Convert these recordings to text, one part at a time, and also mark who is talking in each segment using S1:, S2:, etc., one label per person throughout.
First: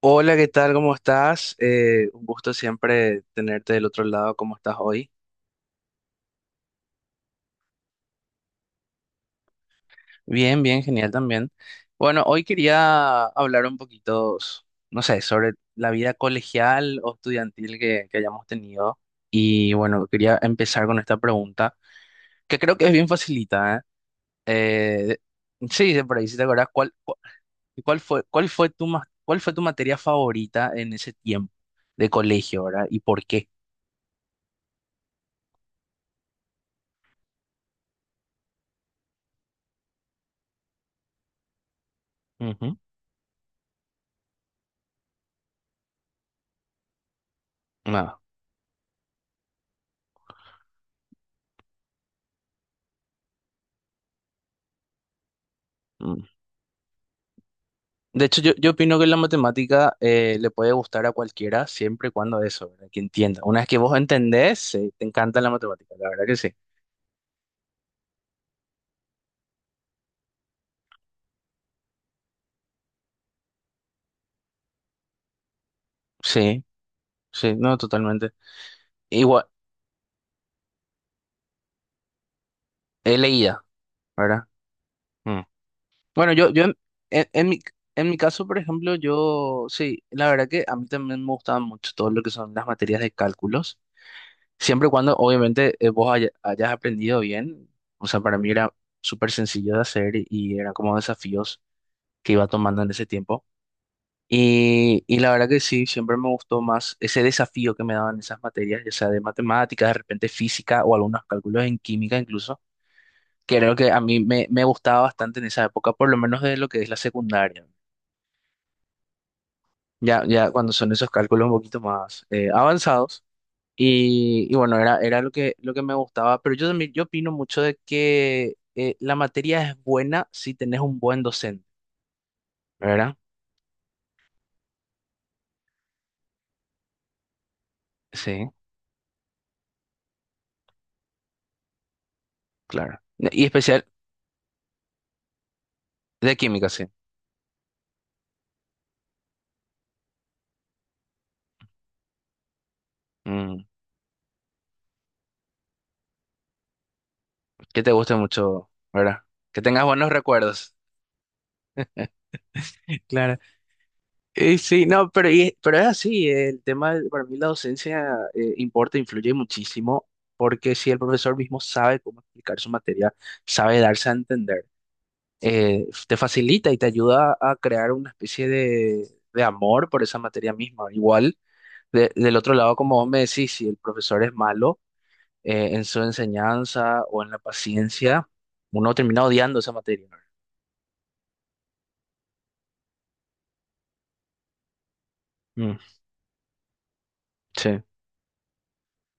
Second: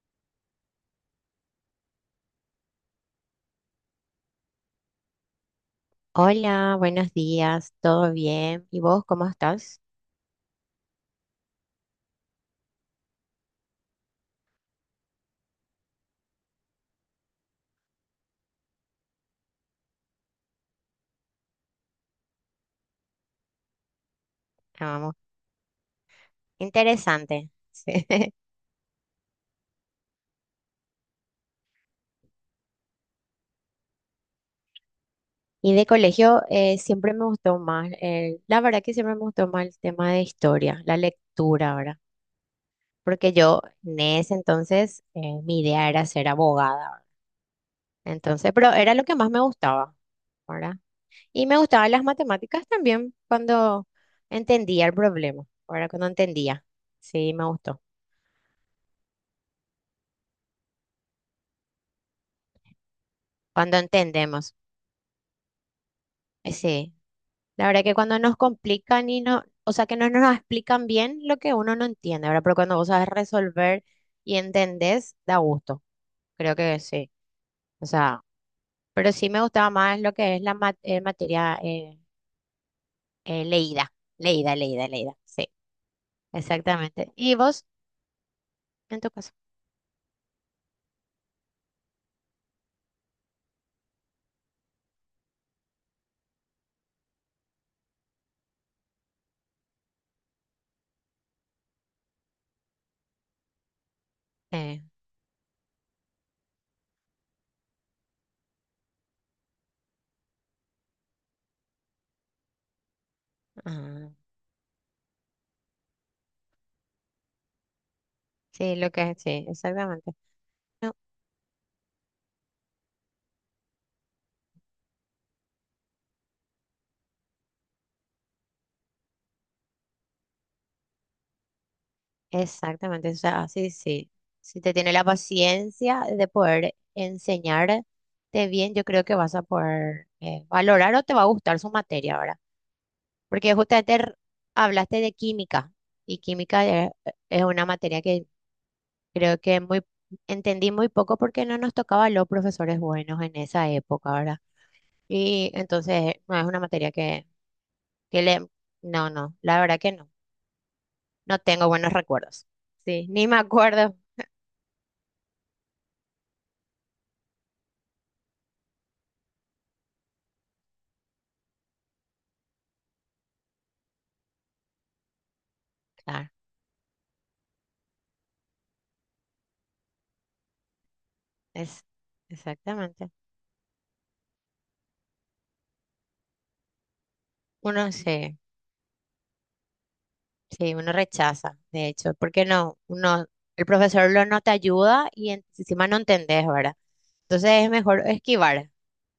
S1: Hola, ¿qué tal? ¿Cómo estás? Un gusto siempre tenerte del otro lado. ¿Cómo estás hoy?
S2: Hola, buenos días, ¿todo bien? ¿Y vos cómo estás?
S1: Bien, bien, genial también. Bueno, hoy quería hablar un poquito, no sé, sobre la vida colegial o estudiantil que hayamos tenido. Y bueno, quería empezar con esta pregunta, que creo que es bien facilita,
S2: Ah,
S1: ¿eh?
S2: vamos,
S1: Eh, sí, de por ahí, si te acordás, ¿cuál, cu-
S2: interesante. Sí.
S1: cuál fue tu, ma- ¿cuál fue tu materia favorita en ese tiempo de colegio, ¿verdad? ¿Y por qué?
S2: Y de colegio siempre me gustó más, la verdad que siempre me gustó más el tema de historia, la lectura, ¿verdad?
S1: Ujú.
S2: Porque yo en ese entonces mi idea era ser abogada, ¿verdad?
S1: Ah,
S2: Entonces, pero era lo que más me gustaba, ¿verdad? Y me gustaban las matemáticas también cuando entendía el problema, ¿verdad? Cuando
S1: mm.
S2: entendía, sí, me gustó.
S1: De hecho, yo opino que la matemática le puede gustar a cualquiera siempre y cuando eso, ¿verdad? Que entienda. Una vez que
S2: Cuando
S1: vos
S2: entendemos,
S1: entendés, sí, te encanta la matemática, la verdad que sí.
S2: sí. La verdad que cuando nos complican y no, o sea, que no nos explican bien lo que uno no entiende, ¿verdad? Pero cuando vos sabes resolver y entendés, da gusto. Creo
S1: Sí,
S2: que sí.
S1: sí, no,
S2: O sea,
S1: totalmente.
S2: pero sí me
S1: Igual,
S2: gustaba más lo que es materia
S1: he leído,
S2: leída,
S1: ¿verdad?
S2: leída.
S1: Mm.
S2: Sí,
S1: Bueno, yo
S2: exactamente.
S1: en-
S2: ¿Y
S1: en mi,
S2: vos,
S1: en mi caso, por ejemplo,
S2: en tu caso?
S1: yo, sí, la verdad que a mí también me gustaban mucho todo lo que son las materias de cálculos, siempre y cuando, obviamente, hayas aprendido bien. O sea, para mí era súper sencillo de hacer y eran como desafíos que iba tomando en ese tiempo.
S2: Eh,
S1: Y la verdad que sí, siempre me gustó más ese desafío que me daban esas materias, ya sea de matemáticas, de repente física o algunos cálculos en química incluso, que era lo que a
S2: ah,
S1: mí me gustaba bastante en esa época, por lo menos de lo que es la secundaria.
S2: sí, lo que es, sí, exactamente.
S1: Ya cuando son esos cálculos un poquito más avanzados. Y bueno, era lo que me gustaba, pero yo también yo opino mucho de que la materia es buena si tenés un buen docente,
S2: Exactamente, o
S1: ¿verdad?
S2: sea, sí, sí. Si te tiene la paciencia de poder enseñarte
S1: Sí,
S2: bien, yo creo que vas a poder valorar o te va a gustar su materia ahora.
S1: claro. Y
S2: Porque
S1: especial
S2: justamente hablaste de química y
S1: de química, sí.
S2: es una materia que creo que muy entendí muy poco porque no nos tocaba los profesores buenos en
S1: Mm.
S2: esa época, ¿verdad? Y entonces no es una materia que,
S1: Que te guste
S2: que le...
S1: mucho,
S2: No,
S1: ¿verdad?
S2: no, la
S1: Que
S2: verdad
S1: tengas
S2: que no.
S1: buenos recuerdos.
S2: No tengo buenos recuerdos. Sí, ni
S1: Claro.
S2: me acuerdo.
S1: Y sí, no, pero, pero es así, el tema, para mí la docencia importa, influye muchísimo, porque si el profesor mismo sabe cómo explicar su materia, sabe darse a entender, te
S2: Claro.
S1: facilita y te ayuda a crear una especie de amor por esa materia misma. Igual,
S2: Es,
S1: del otro lado, como vos
S2: exactamente.
S1: me decís, si el profesor es malo en su enseñanza o en la
S2: Uno
S1: paciencia,
S2: se,
S1: uno termina odiando esa materia.
S2: sí, uno rechaza, de hecho, porque no, uno, el profesor lo no te ayuda y
S1: Mm,
S2: encima no entendés, ¿verdad? Entonces es
S1: sí.
S2: mejor esquivar.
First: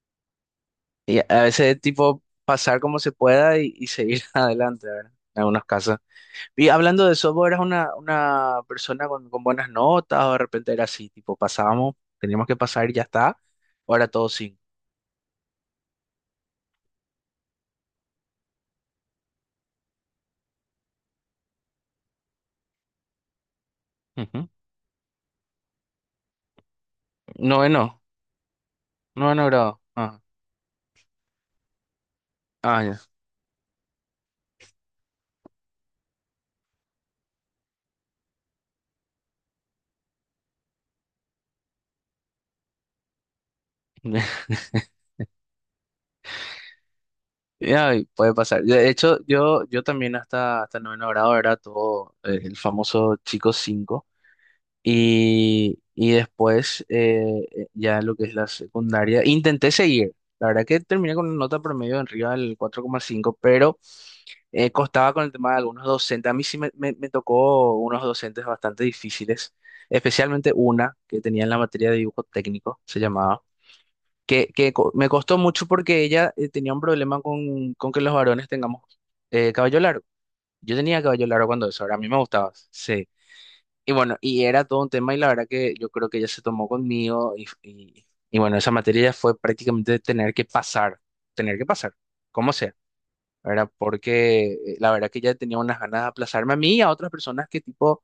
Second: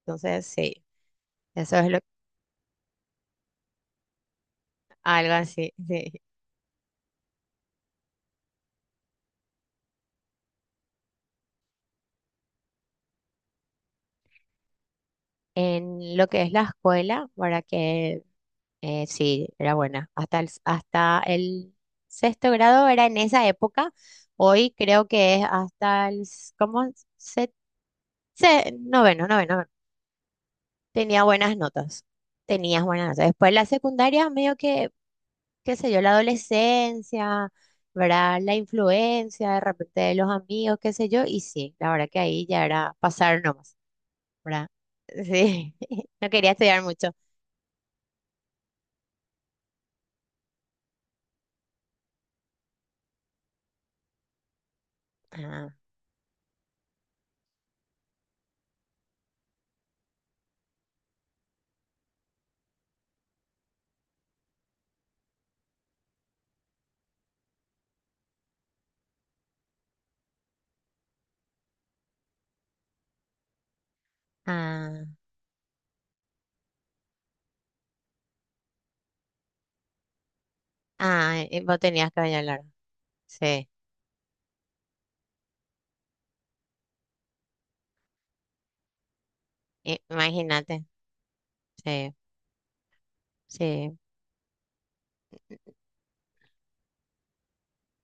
S2: Entonces, sí,
S1: Y a
S2: eso
S1: veces
S2: es lo,
S1: tipo pasar como se pueda y seguir adelante, ¿verdad?
S2: algo
S1: En algunos
S2: así,
S1: casos.
S2: sí.
S1: Y hablando de eso, ¿vos eras una persona con buenas notas o de repente era así, tipo pasábamos, teníamos que pasar y ya está? ¿O era todo cinco?
S2: En lo que es la escuela, para que sí, era buena. Hasta el sexto grado era en esa época.
S1: Ujú.
S2: Hoy creo que es ¿cómo? Se,
S1: Noveno,
S2: noveno,
S1: noveno
S2: noveno.
S1: grado. Ah,
S2: Tenía buenas notas,
S1: ah,
S2: tenías
S1: ya.
S2: buenas notas. Después la secundaria, medio que, qué sé yo, la adolescencia, ¿verdad? La influencia de repente de los amigos, qué sé yo, y sí, la verdad que ahí ya era pasar nomás, ¿verdad? Sí, no quería estudiar mucho.
S1: Ya, y puede pasar. De hecho, yo también hasta, hasta noveno grado era todo el famoso chico cinco.
S2: Ah,
S1: Y después, ya lo que es la secundaria, intenté seguir. La verdad que terminé con una nota promedio en arriba del cuatro coma cinco, pero costaba con el tema de algunos docentes. A mí sí me tocó unos docentes bastante difíciles, especialmente una que tenía en la materia de dibujo técnico, se llamaba, que me
S2: ah,
S1: costó mucho porque ella tenía un problema con que los varones tengamos cabello largo. Yo tenía cabello
S2: ah,
S1: largo
S2: ¿y
S1: cuando
S2: vos
S1: eso, ahora a mí
S2: tenías
S1: me
S2: cabello
S1: gustaba,
S2: largo?
S1: sí.
S2: Sí,
S1: Y bueno, y era todo un tema y la verdad que yo creo que ella se tomó conmigo y bueno, esa materia ya fue prácticamente
S2: i- imagínate,
S1: tener que pasar,
S2: sí,
S1: como sea, ¿verdad?
S2: sí.
S1: Porque la verdad que ella tenía unas ganas de aplazarme a mí y a otras personas que tipo,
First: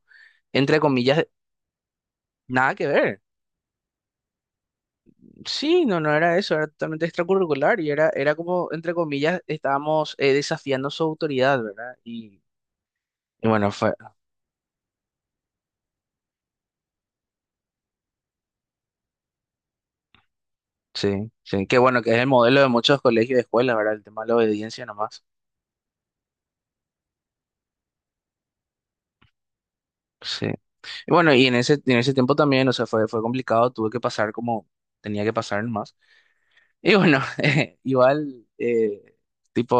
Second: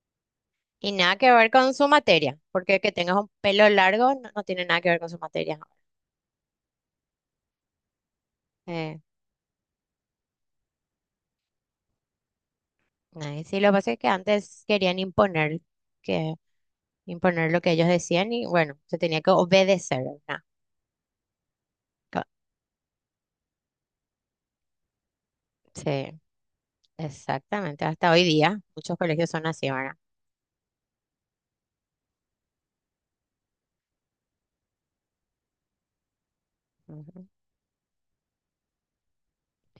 S1: entre
S2: Y nada
S1: comillas,
S2: que ver con su materia,
S1: nada
S2: porque
S1: que
S2: que tengas
S1: ver.
S2: un pelo largo no, no tiene nada que ver con su materia.
S1: Sí, no, no era eso, era totalmente extracurricular y era, era como, entre
S2: eh.
S1: comillas, estábamos desafiando su autoridad, ¿verdad?
S2: Ay,
S1: Y
S2: sí, lo
S1: bueno,
S2: que pasa
S1: fue,
S2: es que antes querían imponer que imponer lo que ellos decían y bueno, se tenía que obedecer, ¿verdad?
S1: sí, sí, qué bueno que es el
S2: Co-
S1: modelo de muchos colegios y escuelas, ¿verdad? El tema de la obediencia nomás.
S2: Sí, exactamente. Hasta hoy día muchos colegios son así, ¿verdad?
S1: Sí. Y bueno, y en ese tiempo también, o sea, fue, fue complicado, tuve que pasar como tenía que pasar más. Y bueno,
S2: Ujú.
S1: igual,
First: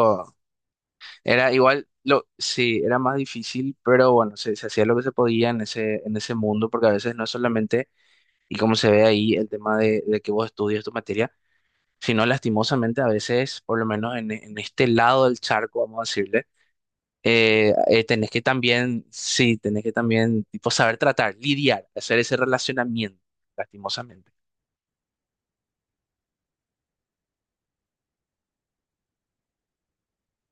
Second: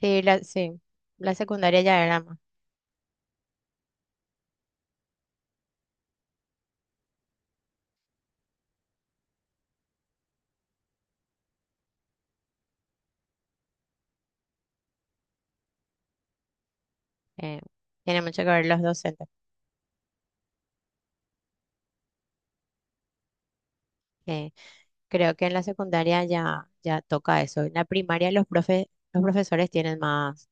S2: Sí, sí, la
S1: era
S2: secundaria
S1: igual,
S2: ya era
S1: lo,
S2: más.
S1: sí, era más difícil, pero bueno, se hacía lo que se podía en ese mundo, porque a veces no es solamente, y como se ve ahí, el tema de que vos estudias tu materia, sino lastimosamente a veces, por lo menos en este lado del charco, vamos a decirle
S2: eh, Tiene
S1: tenés que
S2: mucho que ver los
S1: también,
S2: docentes.
S1: sí, tenés que también, tipo, saber tratar, lidiar, hacer ese relacionamiento, lastimosamente.
S2: Que creo que en la secundaria ya, ya toca eso. En la primaria los profesores tienen más,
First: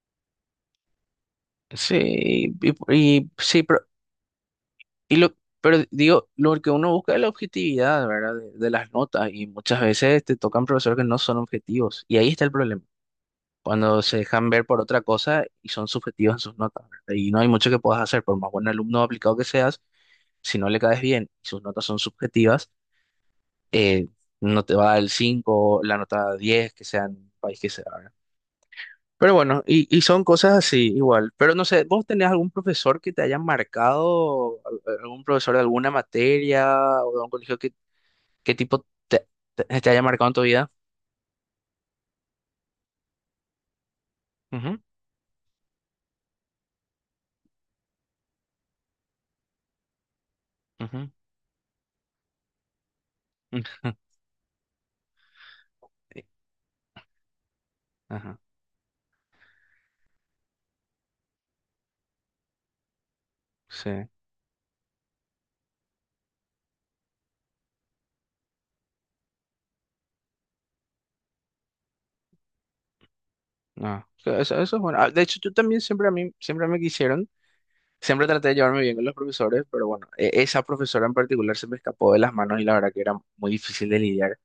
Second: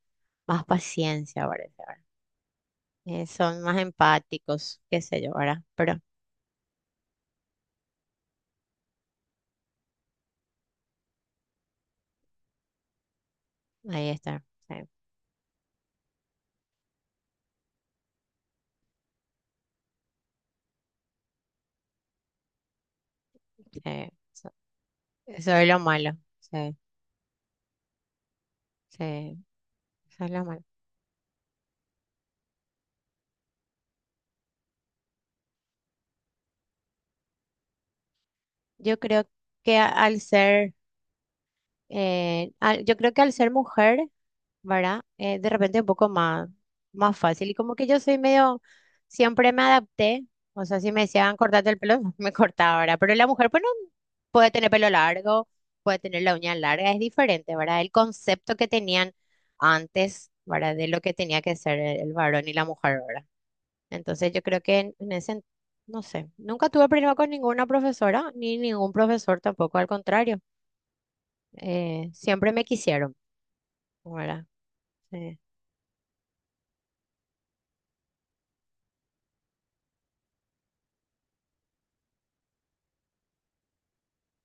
S2: más paciencia, parece,
S1: Sí,
S2: ¿verdad?
S1: sí,
S2: Son más
S1: pero,
S2: empáticos, qué
S1: y
S2: sé yo,
S1: lo,
S2: ¿verdad?
S1: pero
S2: Pero
S1: digo, lo que uno busca es la objetividad, ¿verdad? De las notas y muchas veces te tocan profesores que no son objetivos y ahí está el problema, cuando
S2: ahí
S1: se
S2: está.
S1: dejan ver por otra cosa y son subjetivos en sus notas, ¿verdad? Y no hay mucho que puedas hacer, por más buen alumno aplicado que seas, si no le caes bien y sus notas son subjetivas,
S2: Sí,
S1: eh,
S2: sí.
S1: no te va a dar el
S2: Eso es lo
S1: 5 la
S2: malo.
S1: nota diez
S2: Sí,
S1: que sea en el país que sea, ¿verdad? Pero
S2: sí,
S1: bueno, y son
S2: eso es lo
S1: cosas
S2: malo.
S1: así igual. Pero no sé, ¿vos tenés algún profesor que te haya marcado, algún profesor de alguna materia o de algún colegio que tipo
S2: Yo
S1: te,
S2: creo
S1: te,
S2: que
S1: te haya marcado en tu vida?
S2: yo creo que al ser mujer,
S1: Ujú,
S2: ¿verdad? De repente un poco más, más fácil. Y como que yo soy medio, siempre me adapté. O sea, si me
S1: ujú.
S2: decían cortarte el pelo, me cortaba, ¿verdad? Pero la mujer, pues no puede tener pelo largo, puede
S1: Sí,
S2: tener la uña larga, es diferente, ¿verdad? El
S1: Ajá,
S2: concepto que tenían antes, ¿verdad? De lo que tenía que ser el varón y la mujer, ¿verdad?
S1: sí,
S2: Entonces yo creo que en ese, no sé, nunca tuve problema con ninguna profesora, ni ningún profesor tampoco, al contrario, siempre me quisieron,
S1: no, eso,
S2: ¿verdad?
S1: eso es bueno. Ah, de
S2: Sí,
S1: hecho, yo también siempre a mí, siempre me quisieron, siempre traté de llevarme bien con los profesores, pero bueno, esa profesora en particular se me escapó de las manos y la verdad que era muy difícil de lidiar.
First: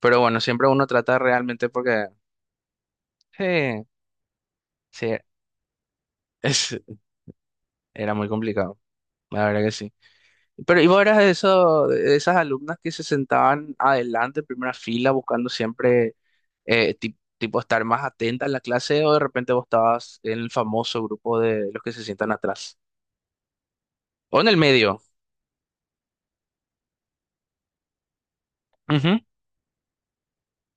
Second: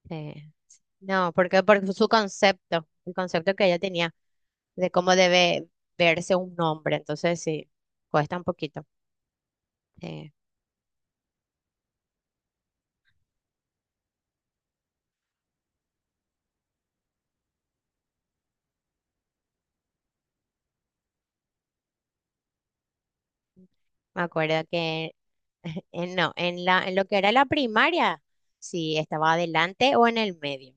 S1: Pero
S2: sí.
S1: bueno, siempre uno trata
S2: No, porque
S1: realmente
S2: por
S1: porque
S2: su concepto, el concepto que ella
S1: eh,
S2: tenía de
S1: sí,
S2: cómo debe verse un
S1: es,
S2: hombre, entonces sí,
S1: era muy
S2: cuesta un
S1: complicado,
S2: poquito.
S1: la verdad que sí.
S2: Sí.
S1: Pero ¿y vos eras de eso, de esas alumnas que se sentaban adelante, en primera fila, buscando siempre tipo estar más atenta en la clase o de repente vos estabas en el famoso grupo de los que se sientan atrás?
S2: Me
S1: ¿O en
S2: acuerdo
S1: el medio?
S2: que, no, en lo que era la primaria, sí,
S1: Ujú.
S2: estaba adelante o en el medio.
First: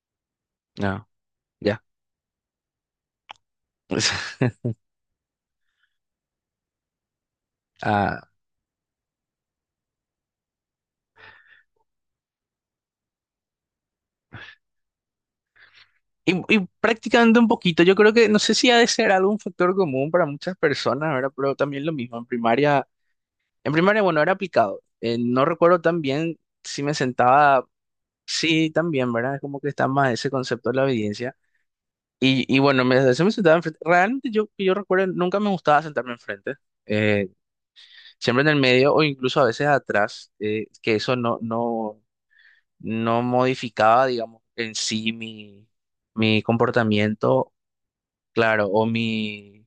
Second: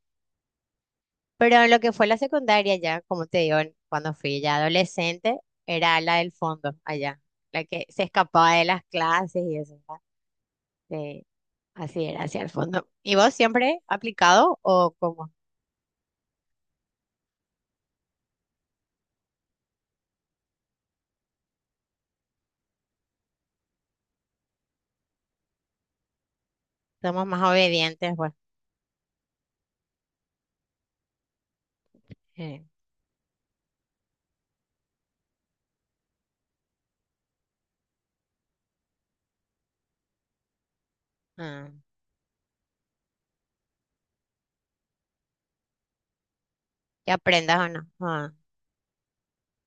S1: No,
S2: Pero en lo
S1: ya.
S2: que fue la secundaria ya, como te digo, cuando fui ya adolescente, era la del fondo allá, la que se
S1: Ah,
S2: escapaba de las clases y eso, ¿verdad? Sí, así era, hacia el fondo. ¿Y vos siempre aplicado o cómo?
S1: y practicando un poquito, yo creo que no sé si ha de ser algún factor común para muchas personas, ¿verdad? Pero también lo mismo, en primaria. En primaria, bueno, era aplicado. No recuerdo tan bien si me
S2: Somos más
S1: sentaba,
S2: obedientes, pues.
S1: sí, también, ¿verdad? Es como que está más ese concepto de la obediencia. Y
S2: Sí.
S1: bueno, me, se me sentaba enfrente. Realmente yo, que yo recuerdo, nunca me gustaba sentarme enfrente. Eh, Siempre en el medio o incluso a veces atrás, que eso no,
S2: Ah,
S1: no, no modificaba, digamos, en sí mi
S2: ¿que
S1: comportamiento,
S2: aprendas o no? Ah,
S1: claro, o mi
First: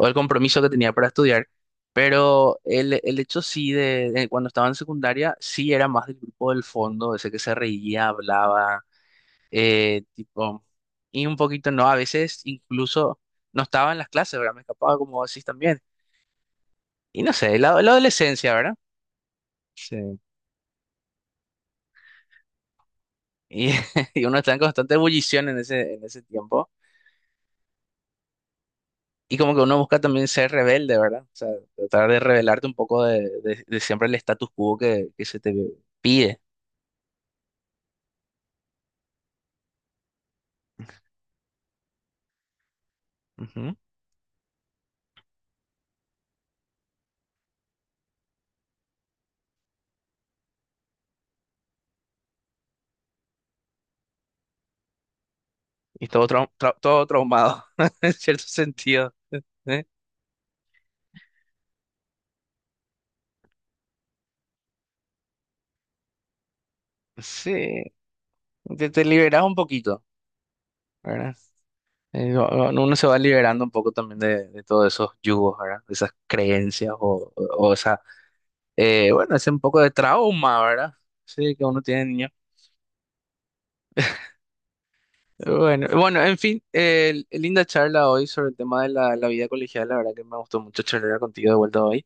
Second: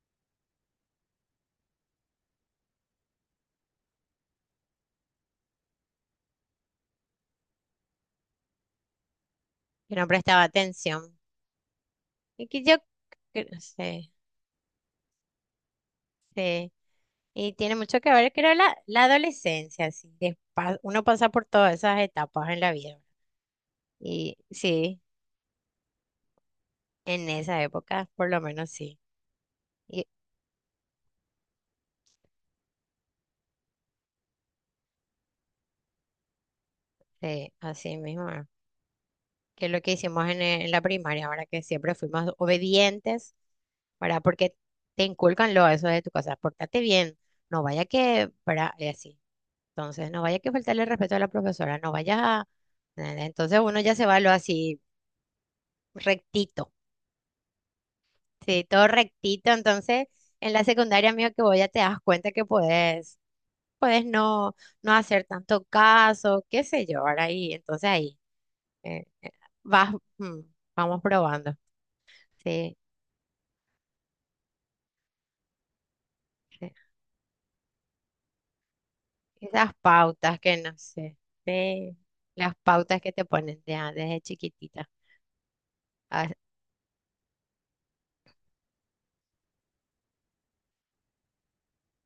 S1: o el compromiso que tenía para estudiar, pero el hecho sí de cuando estaba en secundaria, sí era más del grupo del fondo, ese que se reía, hablaba,
S2: yo
S1: eh,
S2: no prestaba
S1: tipo,
S2: atención.
S1: y un poquito no, a veces
S2: Y que yo,
S1: incluso
S2: que no
S1: no estaba en las
S2: sé,
S1: clases, ¿verdad? Me escapaba como así también.
S2: sí.
S1: Y no
S2: Y
S1: sé,
S2: tiene
S1: la
S2: mucho que ver,
S1: adolescencia,
S2: creo,
S1: ¿verdad?
S2: la adolescencia, así,
S1: Sí.
S2: uno pasa por todas esas etapas en la vida.
S1: Y, y
S2: Y
S1: uno está en constante
S2: sí.
S1: ebullición en ese tiempo.
S2: En esa época, por lo menos sí.
S1: Y como que uno busca
S2: Y
S1: también ser rebelde, ¿verdad? O sea, tratar de rebelarte un poco de, de siempre el status quo que se te pide.
S2: sí así mismo, que es lo que hicimos en la primaria, ahora que siempre fuimos obedientes,
S1: Ujú.
S2: ¿verdad? Porque te inculcan lo eso de tu casa, pórtate bien, no vaya que, ¿verdad? Y así. Entonces, no vaya que faltarle el respeto a la profesora, no vaya a... ¿entendés? Entonces uno ya se va lo así
S1: Y todo,
S2: rectito.
S1: todo traumado, en cierto
S2: Sí, todo
S1: sentido.
S2: rectito.
S1: ¿Eh?
S2: Entonces, en la secundaria, amigo, que voy ya te das cuenta que puedes no, no hacer tanto caso, qué sé yo, ahora ahí.
S1: Sí,
S2: Entonces ahí
S1: te
S2: eh, eh,
S1: liberas un
S2: vas,
S1: poquito,
S2: vamos
S1: ¿verdad?
S2: probando. Sí,
S1: Uno se va liberando un poco también de todos esos yugos, ¿verdad? De esas
S2: sí.
S1: creencias o esa, bueno, ese un
S2: Esas
S1: poco de
S2: pautas que
S1: trauma,
S2: no
S1: ¿verdad?
S2: sé,
S1: Sí, que uno
S2: sí,
S1: tiene de niño.
S2: las pautas que te ponen desde chiquitita.
S1: Bueno, bueno,
S2: Ah,
S1: en fin, linda charla hoy sobre el tema de la, la vida colegial. La verdad que me gustó mucho charlar contigo de vuelta hoy.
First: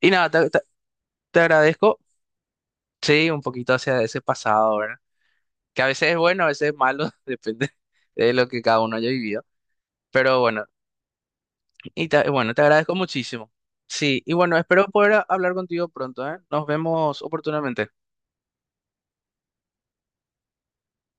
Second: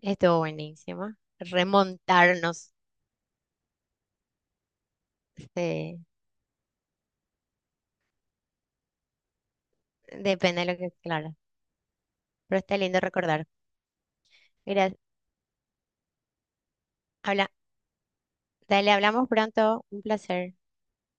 S1: Y nada,
S2: estuvo buenísimo.
S1: te agradezco,
S2: Remontarnos,
S1: sí, un poquito hacia ese pasado, ¿verdad? Que a
S2: sí.
S1: veces es bueno, a veces es malo, depende de lo que cada uno haya vivido. Pero
S2: Depende
S1: bueno,
S2: de lo que, claro.
S1: bueno,
S2: Pero
S1: te
S2: está
S1: agradezco
S2: lindo recordar.
S1: muchísimo. Sí, y bueno, espero
S2: Mira,
S1: poder hablar contigo pronto, ¿eh? Nos vemos
S2: habla,
S1: oportunamente.
S2: dale, hablamos pronto. Un placer.